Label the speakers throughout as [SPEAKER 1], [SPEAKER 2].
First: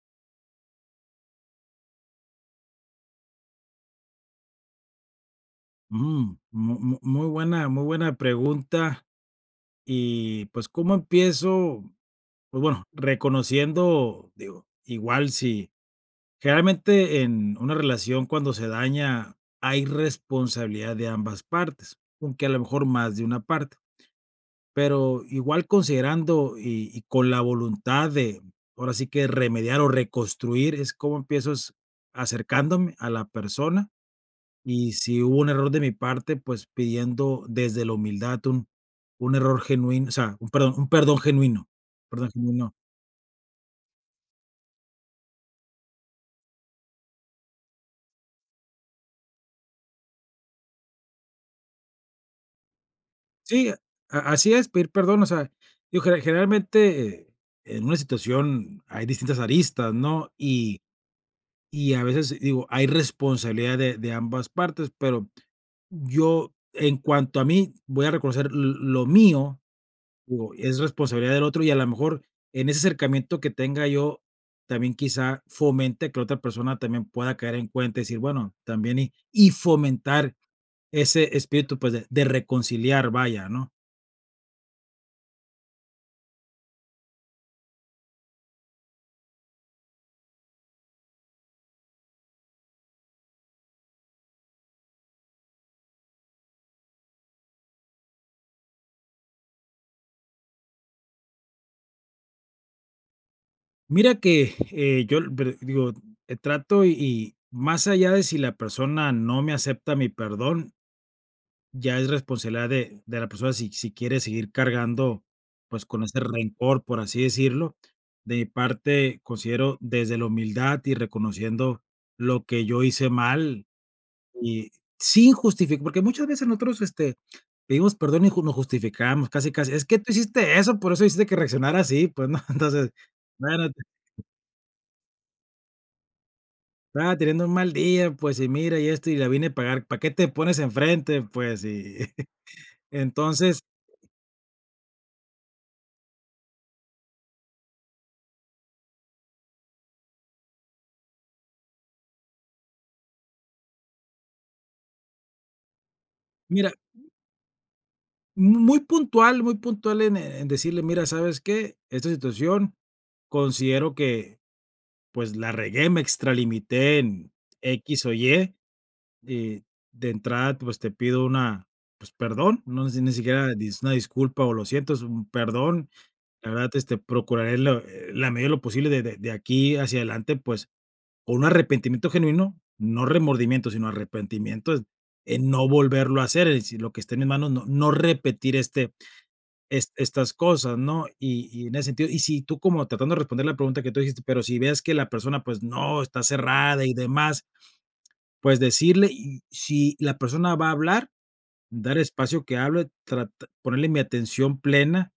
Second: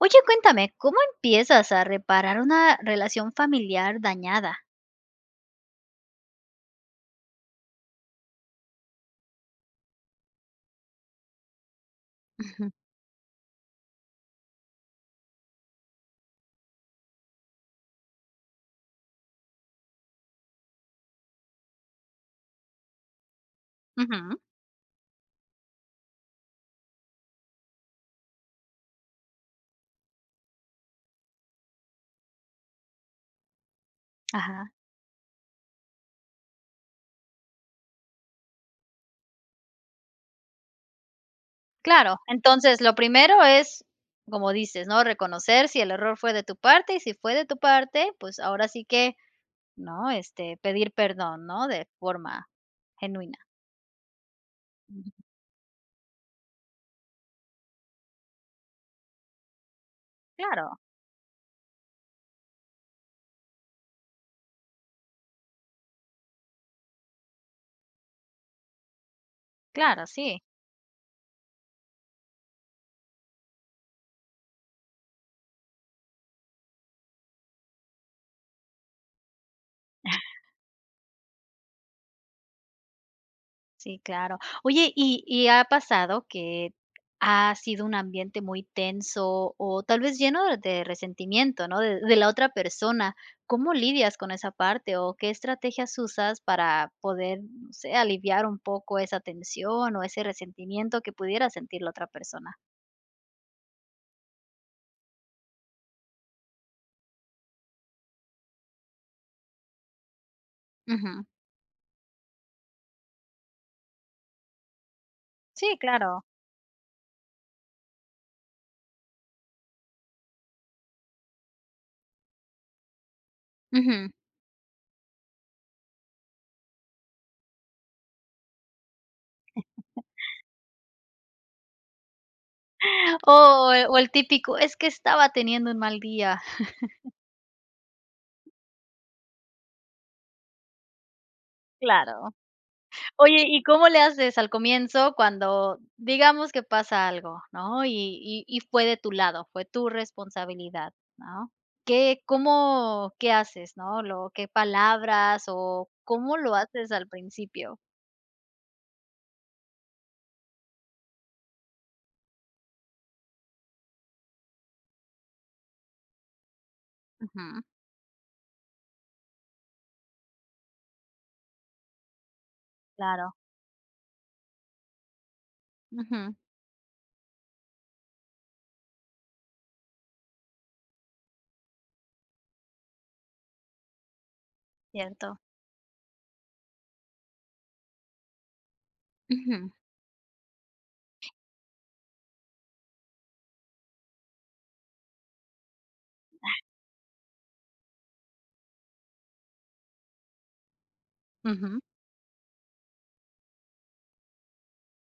[SPEAKER 1] Oye, cuéntame, ¿cómo empiezas a reparar, una relación familiar, dañada?
[SPEAKER 2] Mm. Mu mu muy buena muy buena pregunta. Y, pues, ¿cómo empiezo? Pues,
[SPEAKER 1] Ujú.
[SPEAKER 2] bueno, reconociendo Digo igual si Generalmente, en una relación, cuando se daña, hay responsabilidad de ambas partes, aunque a lo mejor más de una parte.
[SPEAKER 1] Ujú.
[SPEAKER 2] Pero igual, considerando, y y con la voluntad de ahora sí que remediar o reconstruir, es ¿Cómo empiezas? Acercándome a la persona.
[SPEAKER 1] Ajá.
[SPEAKER 2] Y si hubo un error de mi parte, pues, pidiendo desde la humildad, un un error genuino. O sea, un perdón un perdón genuino.
[SPEAKER 1] Claro,
[SPEAKER 2] Perdón genuino.
[SPEAKER 1] entonces lo primero es como dices, ¿no? Reconocer, si el error fue de tu parte. Y si fue de tu parte, pues ahora sí que ¿no? Este, pedir perdón, ¿no?, de forma genuina.
[SPEAKER 2] Sí, a así es, pedir perdón. O sea, yo, ge generalmente, en una situación, hay distintas aristas, ¿no?
[SPEAKER 1] Claro.
[SPEAKER 2] Y y a veces, digo, hay responsabilidad de de ambas partes, pero yo, en cuanto a mí, voy a reconocer l lo mío.
[SPEAKER 1] Claro, sí.
[SPEAKER 2] Digo, es responsabilidad del otro, y a la mejor, en ese acercamiento, que tenga yo, también, quizá fomente que la otra persona también pueda caer en cuenta y decir: "Bueno, también y". Y fomentar ese espíritu, pues, de de reconciliar, vaya, ¿no?
[SPEAKER 1] Sí, claro. Oye, y y ha pasado que ha sido un ambiente muy tenso, o tal vez lleno de resentimiento, ¿no?, de de la otra persona. ¿Cómo lidias con esa parte? O, ¿qué estrategias usas para poder no sé. Aliviar un poco esa tensión o ese resentimiento que pudiera sentir la otra persona?
[SPEAKER 2] Mira que, eh, yo lo pero digo, eh, trato y más allá de si la persona no me acepta mi perdón
[SPEAKER 1] Ujú.
[SPEAKER 2] ya es responsabilidad de de la persona si si quiere seguir cargando,
[SPEAKER 1] Sí,
[SPEAKER 2] pues, con este
[SPEAKER 1] claro.
[SPEAKER 2] rencor, por así decirlo. De mi parte considero desde la humildad y reconociendo lo que yo hice mal,
[SPEAKER 1] Ujú.
[SPEAKER 2] y sin justifi porque muchas veces nosotros este, pedimos perdón y no nos justificamos casi, casi es que: "Tú hiciste eso, por eso hiciste que reaccionara así, pues". ¿No? Entonces,
[SPEAKER 1] O o el
[SPEAKER 2] [unintelligible]
[SPEAKER 1] típico: "Es que estaba teniendo un mal día".
[SPEAKER 2] "Claro, teniendo un mal día, pues, y mira, y esto, y la vine a pagar." ¿Para qué te pones en frente, pues?Y
[SPEAKER 1] Claro. Oye,
[SPEAKER 2] entonces
[SPEAKER 1] y, ¿cómo le haces al comienzo cuando? Digamos que pasa algo, ¿no? Y y y fue de tu lado. Fue tu responsabilidad, ¿no? ¿Qué cómo qué haces, no? Lo ¿Qué palabras o cómo lo
[SPEAKER 2] Mira
[SPEAKER 1] haces al principio?
[SPEAKER 2] Mu muy puntual, muy puntual en, eh, en decirle: "Mira, ¿sabes qué?, esta situación considero que, pues, la regué, me extralimité en
[SPEAKER 1] Ujú.
[SPEAKER 2] equis o ye, y, de entrada, pues, te pido una pues, perdón, no sé si ni
[SPEAKER 1] Claro.
[SPEAKER 2] siquiera es una disculpa o lo siento, es un perdón,
[SPEAKER 1] Ujú.
[SPEAKER 2] la verdad, este, procuraré la eh, en la medida de lo posible de de de aquí hacia adelante, pues", o un arrepentimiento genuino, no remordimiento, sino arrepentimiento,
[SPEAKER 1] Cierto.
[SPEAKER 2] en no volverlo a hacer, es decir, lo que esté en mis manos, no no repetir este
[SPEAKER 1] Ujú.
[SPEAKER 2] este estas cosas, ¿no? Y y en ese sentido y si tú como Tratando de responder la pregunta que tú dijiste, pero si veas que la persona pues, no, está cerrada y demás, pues, decirle, y, si la persona va a hablar,
[SPEAKER 1] Ujú.
[SPEAKER 2] dar espacio que hable, trat ponerle mi atención plena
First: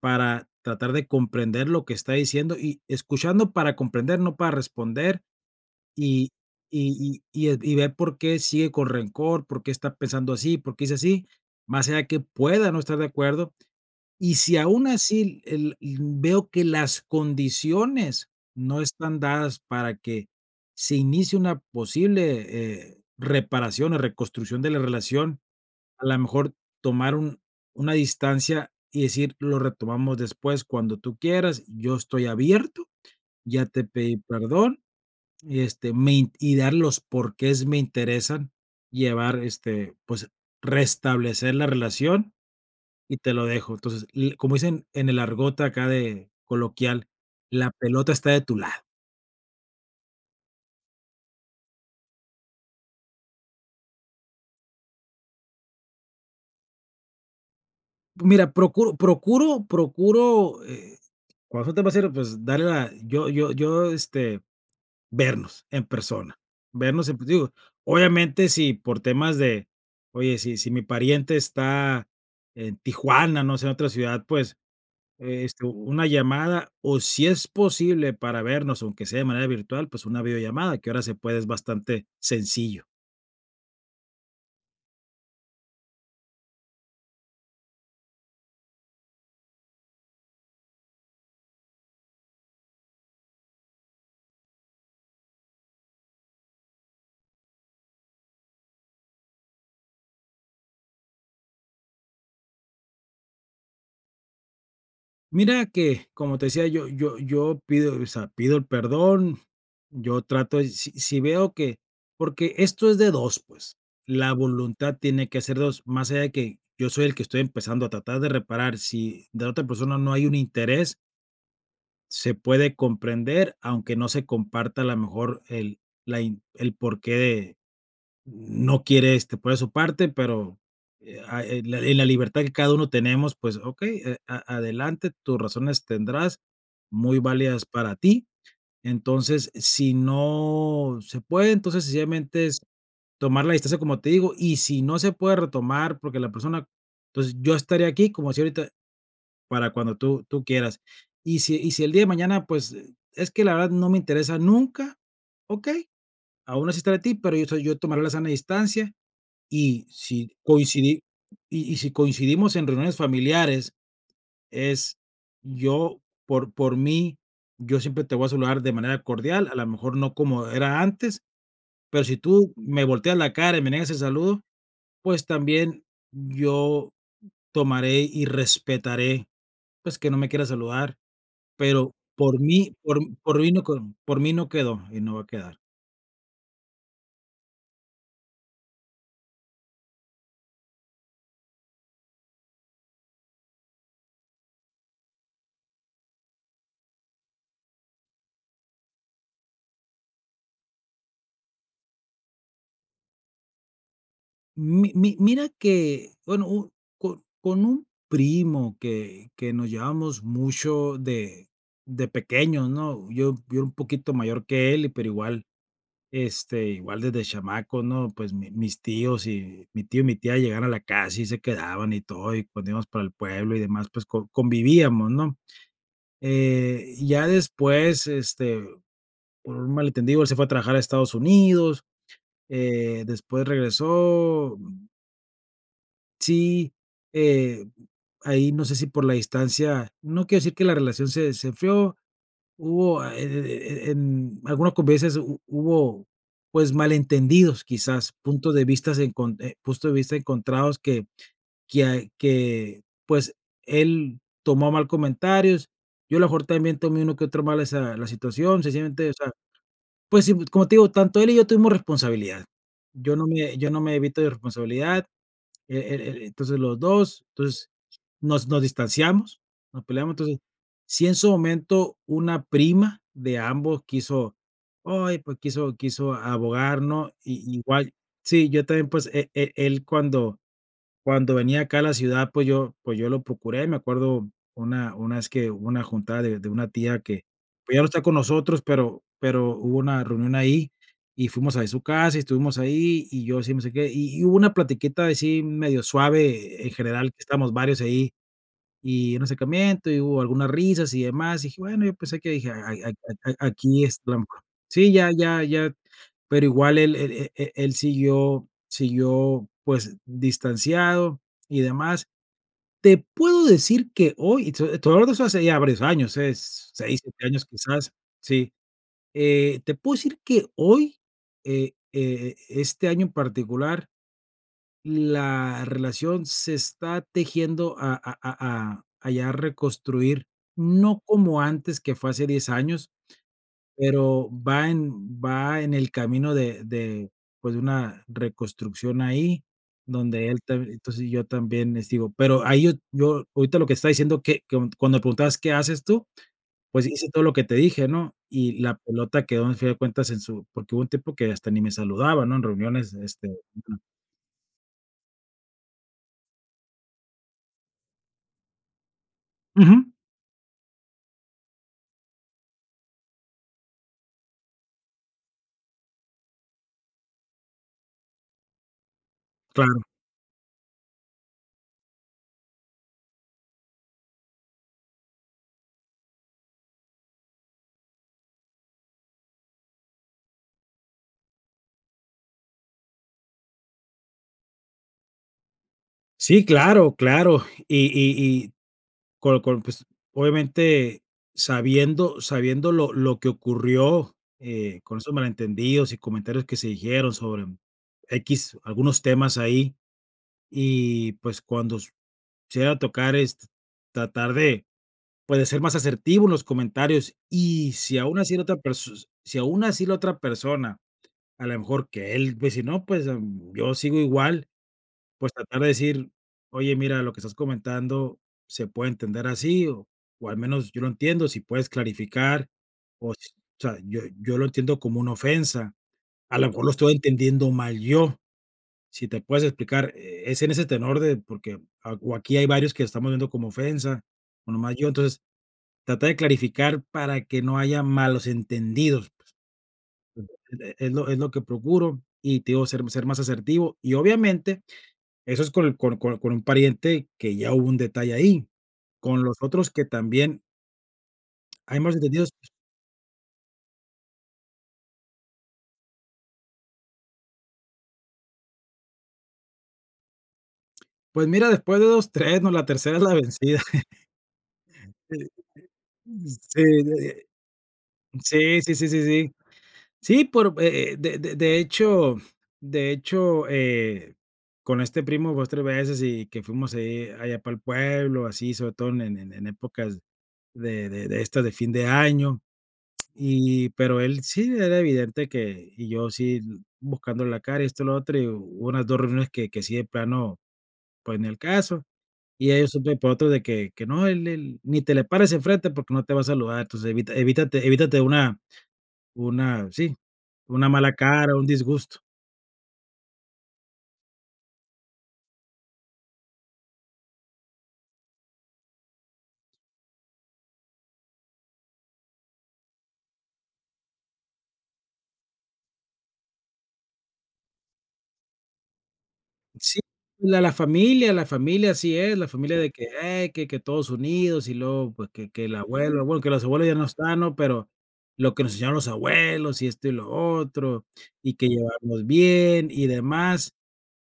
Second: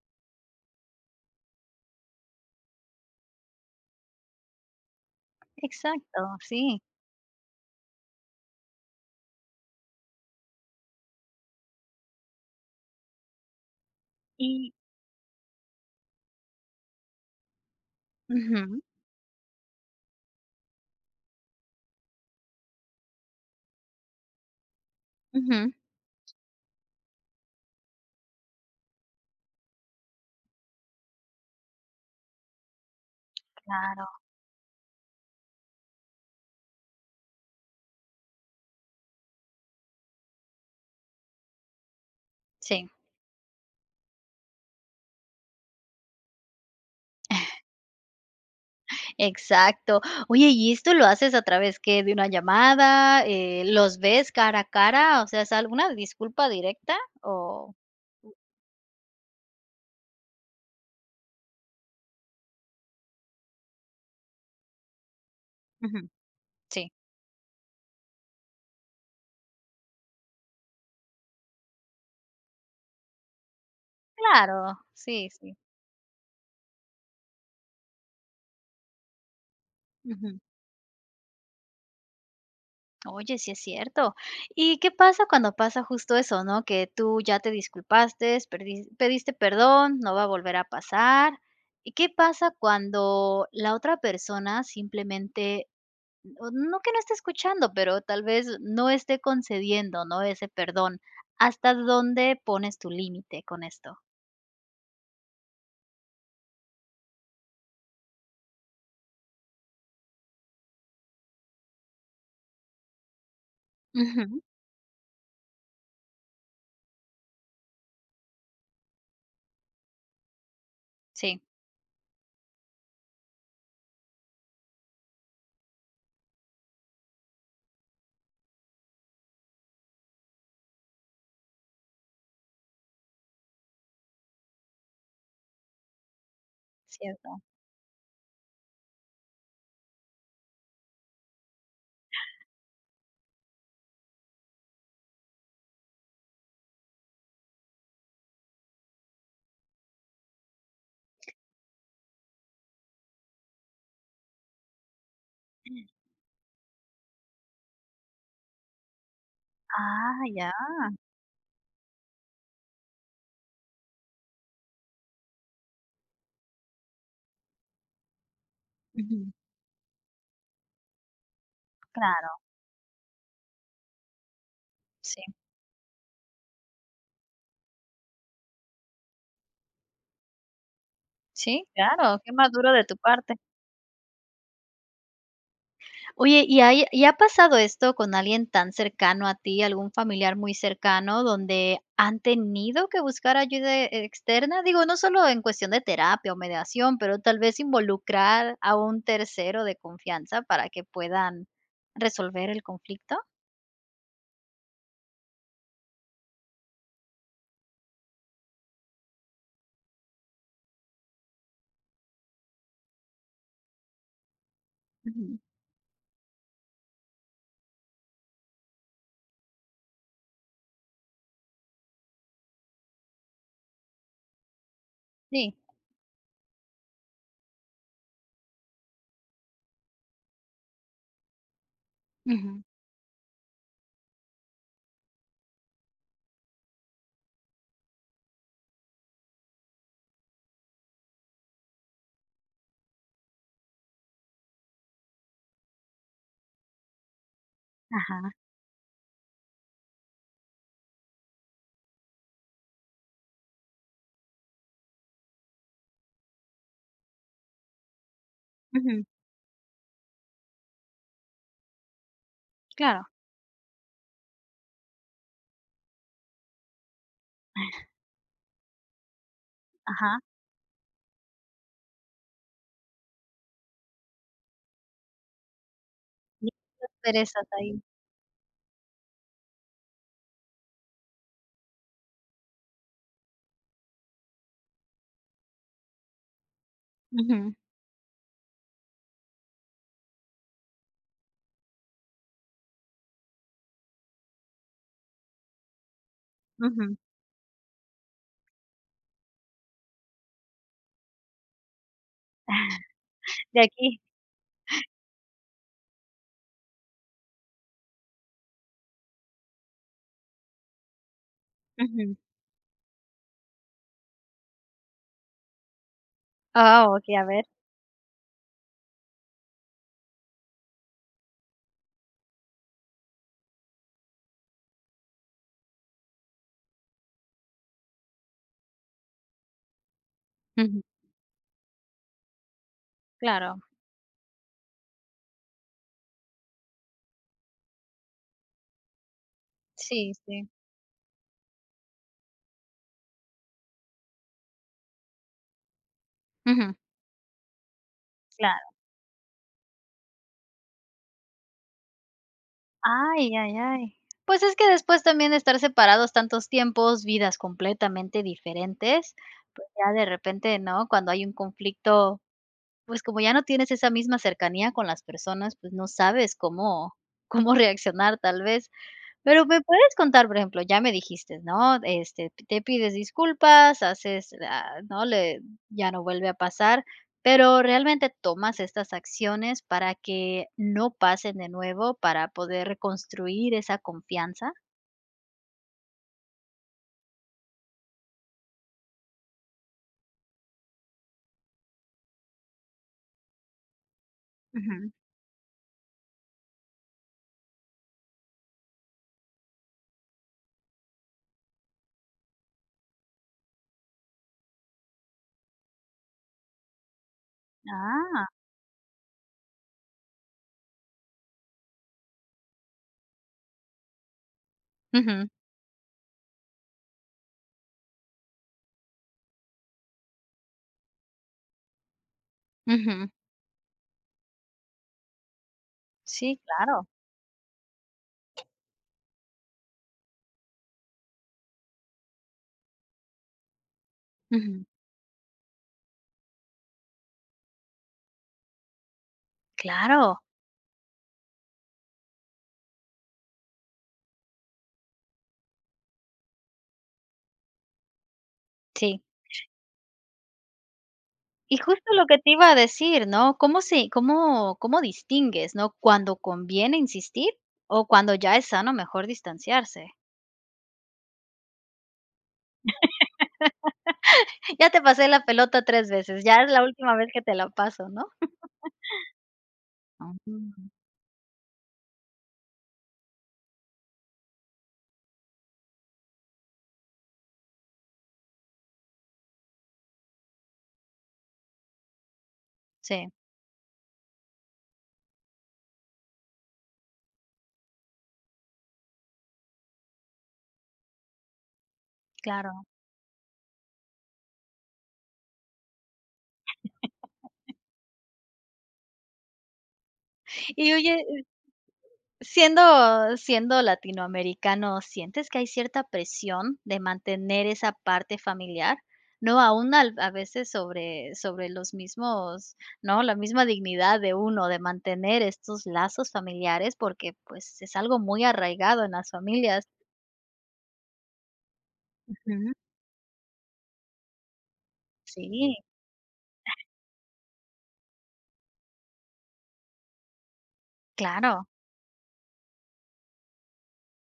[SPEAKER 2] para, tratar de comprender lo que está diciendo y escuchando para comprender, no para responder.
[SPEAKER 1] Exacto,
[SPEAKER 2] Y
[SPEAKER 1] sí.
[SPEAKER 2] y y y y e ver por qué sigue con rencor. Por qué está pensando así. Por qué es así, más allá que pueda no estar de acuerdo. Y si
[SPEAKER 1] Sí.
[SPEAKER 2] aun así el el veo que las condiciones no
[SPEAKER 1] Ujú.
[SPEAKER 2] están dadas para que, se inicie una posible, eh, reparación o reconstrucción de la relación,
[SPEAKER 1] Ujú.
[SPEAKER 2] a la mejor tomar un una distancia y decir: "Lo retomamos después cuando tú quieras, yo estoy abierto, ya te
[SPEAKER 1] Claro.
[SPEAKER 2] pedí perdón, y este me y darle los por qués me interesan llevar, este, pues restablecer la relación
[SPEAKER 1] Sí.
[SPEAKER 2] y te lo dejo". Entonces, le y como dicen en el argot acá de coloquial, la pelota está de tu lado.
[SPEAKER 1] Exacto. Oye, ¿y esto lo haces a través qué de una llamada? Eh, ¿Los ves cara a cara? O sea, ¿es alguna disculpa directa o? [unintelligible]
[SPEAKER 2] Mira, procu procuro procuro, eh, cuando, [unintelligible] pues, darle la yo yo yo, este, vernos, en
[SPEAKER 1] Ujú.
[SPEAKER 2] persona,
[SPEAKER 1] Sí.
[SPEAKER 2] vernos en pues digo, obviamente, si por temas de oye, si si mi pariente está en Tijuana, no sé, en otra ciudad, pues,
[SPEAKER 1] Claro, sí, sí.
[SPEAKER 2] esto una llamada o si es posible para vernos, aunque sea de manera virtual, pues, una
[SPEAKER 1] Ujú.
[SPEAKER 2] videollamada que ahora se puede, es bastante sencillo.
[SPEAKER 1] Oye, sí es cierto. ¿Y qué pasa cuando pasa justo eso, no? Que tú ya te disculpaste, perdi pediste perdón: "No va a volver a pasar". ¿Y qué pasa cuando, la otra persona simplemente, mm, no que no esté escuchando, pero tal vez no esté concediendo, no? Ese perdón. ¿Hasta dónde pones tu límite con esto?
[SPEAKER 2] Mira que, como te decía, yo yo yo pido, o sea, pido el perdón, yo trato de si-sí veo que porque esto es de 2, pues, la
[SPEAKER 1] Ujú.
[SPEAKER 2] voluntad tiene que ser de 2, más allá de que yo soy el que estoy empezando a tratar de reparar, si de la otra persona no hay un interés
[SPEAKER 1] Sí.
[SPEAKER 2] se puede comprender, aunque no se comparta, a lo mejor el la in el porqué no quiere este poner de su parte, pero, eh ah eh ah, la li la libertad que cada uno tenemos, pues, okey, eh, a adelante, tus razones tendrás, muy
[SPEAKER 1] Cierto.
[SPEAKER 2] válidas para ti. Entonces, si no se puede, entonces, sencillamente, es tomar la distancia, como te digo y, si no se puede retomar, porque la persona entonces, yo estaré aquí, como así ahorita, para cuando tú tú quieras. Y si y si el día de mañana, pues es que la verdad no me interesa nunca, okey. Aun así estaré para ti, pero yo soy yo tomaré la sana distancia, y si
[SPEAKER 1] Ay, ya.
[SPEAKER 2] coincidi y y si coincidimos en reuniones familiares, es yo por por mí, yo siempre te voy a saludar de manera
[SPEAKER 1] Ujú.
[SPEAKER 2] cordial, a la mejor no como era antes, pero si
[SPEAKER 1] Claro.
[SPEAKER 2] tú me volteas la cara y me niegas el saludo, pues,
[SPEAKER 1] Sí.
[SPEAKER 2] también yo tomaré y respetaré, pues, que no me quiera saludar,
[SPEAKER 1] Sí,
[SPEAKER 2] pero
[SPEAKER 1] claro, qué
[SPEAKER 2] por
[SPEAKER 1] maduro
[SPEAKER 2] mí
[SPEAKER 1] de tu
[SPEAKER 2] por
[SPEAKER 1] parte.
[SPEAKER 2] por mí no con por mí no quedó y no va a quedar.
[SPEAKER 1] Oye, ¿y ahí y ha pasado esto con alguien tan cercano a ti, algún familiar muy cercano donde han tenido que buscar ayuda e externa? Digo, no solo en cuestión de terapia o mediación, pero tal vez ¿involucrar a un tercero de confianza para que puedan resolver el conflicto?
[SPEAKER 2] Mi mi mira que, bueno, u co con un primo que que nos llevábamos mucho de de pequeños, ¿no? Yo yo era un poquito mayor que él, pero
[SPEAKER 1] Ujú.
[SPEAKER 2] igual, este, igual desde chamaco, ¿no? Pues mi mis tíos, mi tío y mi tía llegaban a la casa y se quedaban y todo, y pues nos íbamos para el pueblo y demás, pues, co convivíamos, ¿no?
[SPEAKER 1] Sí.
[SPEAKER 2] Eh, y ya después, este, por un mal entendido, él se fue a trabajar a Estados Unidos,
[SPEAKER 1] Ujú.
[SPEAKER 2] eh, después regresó, mm. Sí, eh, ahí no sé si por la distancia, no quiero decir que la relación se se enfrió, hubo e e e en algunas convivencias hu hubo, pues, malentendidos quizás,
[SPEAKER 1] Ajá.
[SPEAKER 2] puntos de vista enconte puntos de vista encontrados que, quia que, pues, él tomó a mal comentarios, yo a lo mejor también tomé uno que otro mal esa la situación,
[SPEAKER 1] Ujú.
[SPEAKER 2] sencillamente, o sea, pues, si como te digo, tanto él y yo tuvimos responsabilidad.
[SPEAKER 1] Claro.
[SPEAKER 2] Yo no me yo no me evito de responsabilidad, e e e entonces los dos, entonces
[SPEAKER 1] Para.
[SPEAKER 2] nos, nos distanciamos, nos peleamos,
[SPEAKER 1] Ajá.
[SPEAKER 2] entonces, si en su momento una prima de ambos quiso, oye pues quiso quiso
[SPEAKER 1] [unintelligible]
[SPEAKER 2] abogar, ¿no?
[SPEAKER 1] Perezas
[SPEAKER 2] Y
[SPEAKER 1] ahí.
[SPEAKER 2] igual. Sí, yo también pues, e e él cuando cuando venía acá a la ciudad pues yo pues yo lo procuré, me acuerdo una una vez que hubo una juntada de de una tía que,
[SPEAKER 1] Ujú.
[SPEAKER 2] pues ya no está con nosotros, pero, pero hubo una reunión ahí y fuimos ahí a su casa y estuvimos ahí y yo si me acerqué, y y hubo una platiquita así medio suave eh, en
[SPEAKER 1] Ujú.
[SPEAKER 2] general que estábamos varios ahí, y un acercamiento, y hubo algunas risas y demás, y dije: "Bueno". Yo pensé que dije: "Ay a a
[SPEAKER 1] De
[SPEAKER 2] aquí es
[SPEAKER 1] aquí.
[SPEAKER 2] trampa". Sí, ya ya ya, pero igual el, e e él siguió siguió, pues, distanciado y demás.
[SPEAKER 1] Ujú.
[SPEAKER 2] Te puedo decir que hoy, y te te voy hablar de hace ya varios años, es,
[SPEAKER 1] Ah,
[SPEAKER 2] seis,
[SPEAKER 1] okey, a
[SPEAKER 2] siete
[SPEAKER 1] ver.
[SPEAKER 2] años quizás. Sí. Eh, te puedo decir que hoy e e este año en particular la relación se está tejiendo a a a a ya reconstruir,
[SPEAKER 1] Ujú.
[SPEAKER 2] no como antes que fue hace 10 años.
[SPEAKER 1] Claro.
[SPEAKER 2] Pero va en va en el camino de de, pues, de una reconstrucción ahí,
[SPEAKER 1] Sí,
[SPEAKER 2] donde él
[SPEAKER 1] sí.
[SPEAKER 2] te entonces, yo también este digo, pero ahí yo yo ahorita lo que estaba diciendo que co cuando preguntabas: "¿Qué haces tú?".
[SPEAKER 1] Ujú.
[SPEAKER 2] Pues hice todo lo que te dije, ¿no? Y
[SPEAKER 1] Claro.
[SPEAKER 2] la pelota quedó al fin de cuentas en su porque hubo un tiempo que hasta ni me saludaba, ¿no? En reuniones, este
[SPEAKER 1] Ay, ay,
[SPEAKER 2] ujú.
[SPEAKER 1] ay. Pues es que después también de estar separados tantos tiempos, vidas completamente diferentes, pues
[SPEAKER 2] Ujú.
[SPEAKER 1] ya de repente, ¿no? Cuando hay un conflicto, pues, como ya no tienes esa misma cercanía con las personas, pues, no sabes cómo, cómo reaccionar tal vez. Pero me
[SPEAKER 2] Claro.
[SPEAKER 1] puedes contar, por ejemplo, ya me dijiste, ¿no? Este, te pides disculpas haces, a ¿no? Le ya no vuelve a pasar, pero ¿realmente tomas estas acciones para que no pasen de nuevo, para poder reconstruir esa confianza?
[SPEAKER 2] Sí, claro, claro. Y y y con con, pues obviamente, sabiendo sabiendo lo lo que ocurrió, eh,
[SPEAKER 1] Ujú.
[SPEAKER 2] con esos malentendidos y comentarios que se dijeron sobre equis, algunos temas ahí, y, pues, cuando s se llega a tocar es t tratar de, pues de ser más asertivo en los comentarios y si aún
[SPEAKER 1] Ah.
[SPEAKER 2] así la otra pers si aún así la otra persona a la mejor que él dice: "No pues, em, yo sigo igual",
[SPEAKER 1] Ujú.
[SPEAKER 2] pues tratar de decir: "Oye, mira, lo que estás comentando se puede entender así o o al menos yo lo entiendo, si puedes clarificar,
[SPEAKER 1] Ujú.
[SPEAKER 2] o sea, yo yo lo entiendo como una ofensa, a
[SPEAKER 1] Sí,
[SPEAKER 2] la mejor lo
[SPEAKER 1] claro.
[SPEAKER 2] estoy entendiendo mal yo, si te puedes explicar, eh, es en ese tenor de porque, ah o aquí hay varios que lo estamos viendo como ofensa, o
[SPEAKER 1] Ujú.
[SPEAKER 2] nomás yo, entonces, trata de clarificar para que no haya malos entendidos",,
[SPEAKER 1] Claro.
[SPEAKER 2] [unintelligible] e es lo es lo que procuro, y te digo, ser ser más asertivo, y obviamente, eso es con con con un pariente que ya hubo un detalle ahí,
[SPEAKER 1] Sí.
[SPEAKER 2] con los otros que también
[SPEAKER 1] Y
[SPEAKER 2] hay más
[SPEAKER 1] justo lo que
[SPEAKER 2] entendidos
[SPEAKER 1] te iba a decir, ¿no? ¿Cómo se cómo cómo distingues, no, cuando conviene insistir o cuando ya es sano mejor distanciarse?
[SPEAKER 2] Pues mira, después de 2 3 ¿no?, la tercera es la vencida.
[SPEAKER 1] Ya te pasé
[SPEAKER 2] Sí,
[SPEAKER 1] la pelota 3 veces,
[SPEAKER 2] sí,
[SPEAKER 1] ya
[SPEAKER 2] sí.
[SPEAKER 1] es
[SPEAKER 2] Sí,
[SPEAKER 1] la última vez que
[SPEAKER 2] eh.
[SPEAKER 1] te la paso, ¿no?
[SPEAKER 2] Sí, sí, sí, sí, sí. Sí, por eh eh, de de de hecho de hecho, eh, con este primo, 2 3 veces y que fuimos ahí, allá para el pueblo, así sobre todo en en épocas de de de esto de fin de año,
[SPEAKER 1] Sí.
[SPEAKER 2] y pero él sí era evidente que y yo sí buscándole la cara y esto lo otro y hubo unas 2 reuniones que que sí de plano pues ni al caso y
[SPEAKER 1] Claro.
[SPEAKER 2] ya supe por otro de que que no él él: "Ni te le pares enfrente porque no te va a saludar entonces evita, evítate evítate una una sí una
[SPEAKER 1] Y
[SPEAKER 2] mala
[SPEAKER 1] oye
[SPEAKER 2] cara, un disgusto".
[SPEAKER 1] siendo siendo latinoamericano, ¿sientes que hay cierta presión de mantener esa parte familiar? No aún al a veces sobre sobre los mismos ¿no?, la misma dignidad de uno, de mantener estos lazos familiares porque, pues, es algo muy arraigado en las familias.
[SPEAKER 2] Sí, la la familia la familia así es, la
[SPEAKER 1] Ujú.
[SPEAKER 2] familia de que: "Ey, que que todos unidos" y luego, pues, que que
[SPEAKER 1] Sí.
[SPEAKER 2] la abuela, bueno, que los abuelos ya no están, ¿no?, pero lo que nos enseñaron los abuelos y esto y lo otro, y que
[SPEAKER 1] Claro.
[SPEAKER 2] llevarnos bien y demás.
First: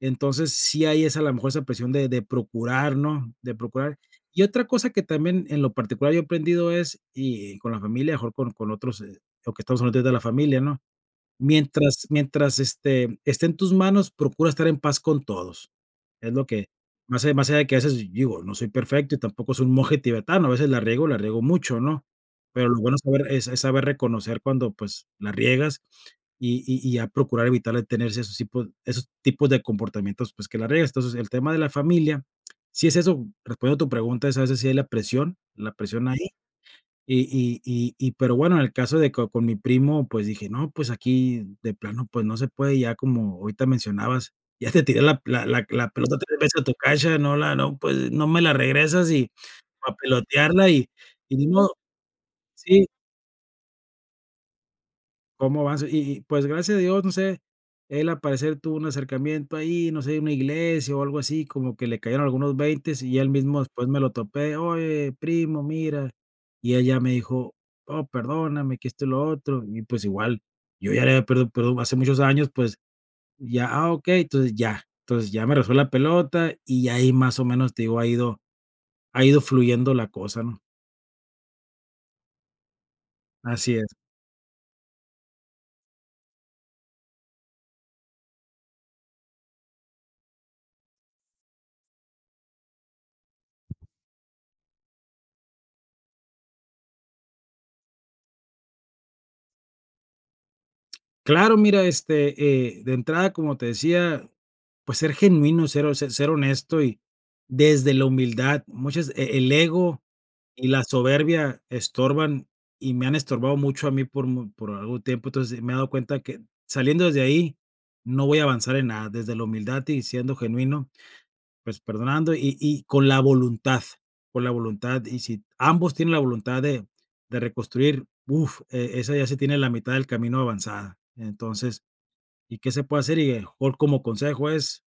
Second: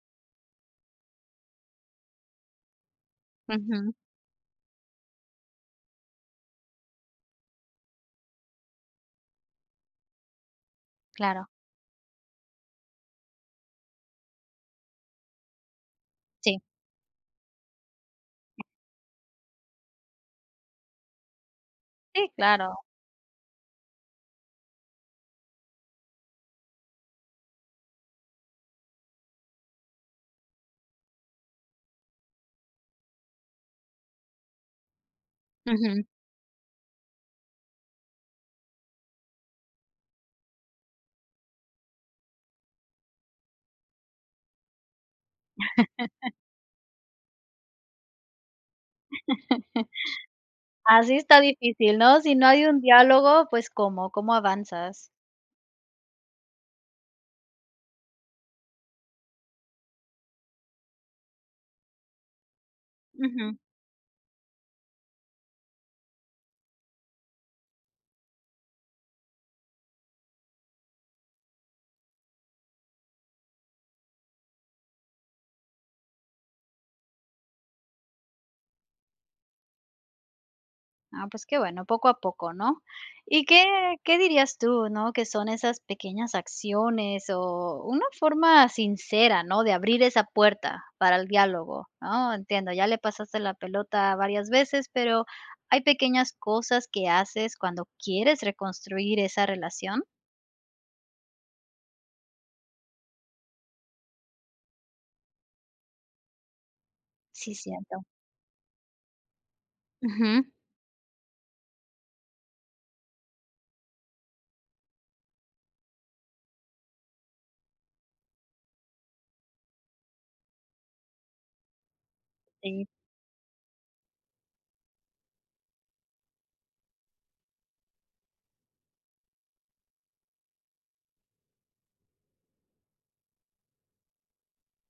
[SPEAKER 2] Entonces, sí hay esa a lo mejor esa presión de de procurar, ¿no?, de
[SPEAKER 1] Ujú.
[SPEAKER 2] procurar. Y otra cosa que también en lo particular yo he aprendido es y con la familia, mejor con con otros, o que estamos hablando de la familia, ¿no?,
[SPEAKER 1] Claro.
[SPEAKER 2] mientras mientras, este, esté en tus manos, procura estar en paz con todos. Es lo
[SPEAKER 1] Sí.
[SPEAKER 2] que más allá más allá de qué haces, digo, no soy perfecto y tampoco soy un monje tibetano, a veces la riego, la riego mucho, ¿no?,
[SPEAKER 1] Sí,
[SPEAKER 2] pero lo
[SPEAKER 1] claro.
[SPEAKER 2] bueno saber es saber reconocer cuando, pues, la riegas y y y a procurar evitarle de tener esos tipos esos tipos de comportamientos, pues, que la riegues. Entonces, el tema de la familia, si es eso, recuerdo tu pregunta, es así, a veces sí es la presión la
[SPEAKER 1] Ujú.
[SPEAKER 2] presión ahí, y y y y pero bueno, en el caso de que con mi primo, pues dije: "No, pues aquí de plano, pues, no se puede", ya como ahorita mencionabas, ya te tiré la la la la pelota 3 veces a tu cancha, no la no, pues, no me la regresas, y a pelotearla y
[SPEAKER 1] Así
[SPEAKER 2] y
[SPEAKER 1] está
[SPEAKER 2] ni modo.
[SPEAKER 1] difícil, ¿no?, si no hay un
[SPEAKER 2] Sí.
[SPEAKER 1] diálogo, pues, ¿cómo? ¿Cómo avanzas?
[SPEAKER 2] ¿Cómo vas? Y y y pues gracias a Dios, no sé, él al parecer tuvo un acercamiento ahí, no sé, una iglesia o algo así, como que le cayeron algunos veintes y él
[SPEAKER 1] Ujú.
[SPEAKER 2] mismo después me lo topé: "Oye primo, mira", y él ya me dijo: "Oh perdóname que esto y lo otro", y pues igual yo ya le había pedido perdón hace muchos años pues ya, "Ah, okey", entonces, ya entonces ya me regresó la pelota y ya ahí más o menos, te digo ha ido ha ido fluyendo la cosa, ¿no?
[SPEAKER 1] Ah, pues qué bueno, poco a poco, ¿no?, y qué
[SPEAKER 2] Así es.
[SPEAKER 1] qué dirías tú, ¿no?, que son esas pequeñas acciones o una forma sincera, ¿no?, de abrir esa puerta para el diálogo, ¿no?, entiendo, ya le pasaste la pelota varias veces, pero, ¿hay pequeñas cosas que haces cuando quieres reconstruir esa relación?
[SPEAKER 2] Claro, mira, este, eh, de entrada, como te decía, pues, ser genuino, ser ho ser honesto, y
[SPEAKER 1] Sí,
[SPEAKER 2] desde
[SPEAKER 1] cierto.
[SPEAKER 2] la humildad, muchas e e el ego
[SPEAKER 1] Ujú.
[SPEAKER 2] y la soberbia estorban y me han estorbado mucho a mí por mu por algún tiempo, entonces me he dado cuenta que saliendo desde ahí no voy a avanzar en nada, desde la humildad y siendo genuino, pues, perdonando y-y
[SPEAKER 1] Sí.
[SPEAKER 2] con la voluntad, con la voluntad, y si ambos tienen la voluntad de de reconstruir, uf, e esa ya se tiene la mitad del camino avanzada, entonces ¿y qué se puede hacer? Y a lo mejor como consejo es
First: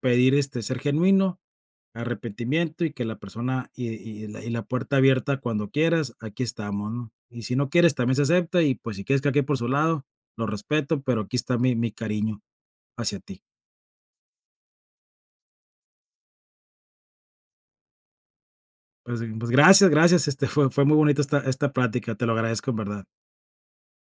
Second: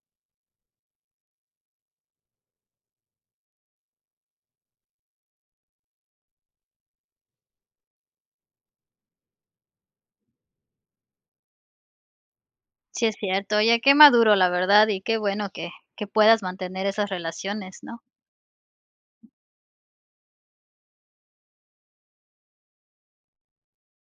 [SPEAKER 2] pedir, este, ser genuino, arrepentimiento y que la persona y y y la puerta abierta cuando quieras, aquí estamos, ¿no?, y si no quieres también se acepta y, pues, si quieres que cada quien por su lado, lo respeto, pero aquí está mi mi cariño,
[SPEAKER 1] Sí, es
[SPEAKER 2] hacia ti.
[SPEAKER 1] cierto, oye, qué maduro, la verdad, y qué bueno que que puedas mantener esas relaciones, ¿no?
[SPEAKER 2] Pues pues, gracias gracias, este, fue fue muy bonita esta esta plática, te lo agradezco en verdad.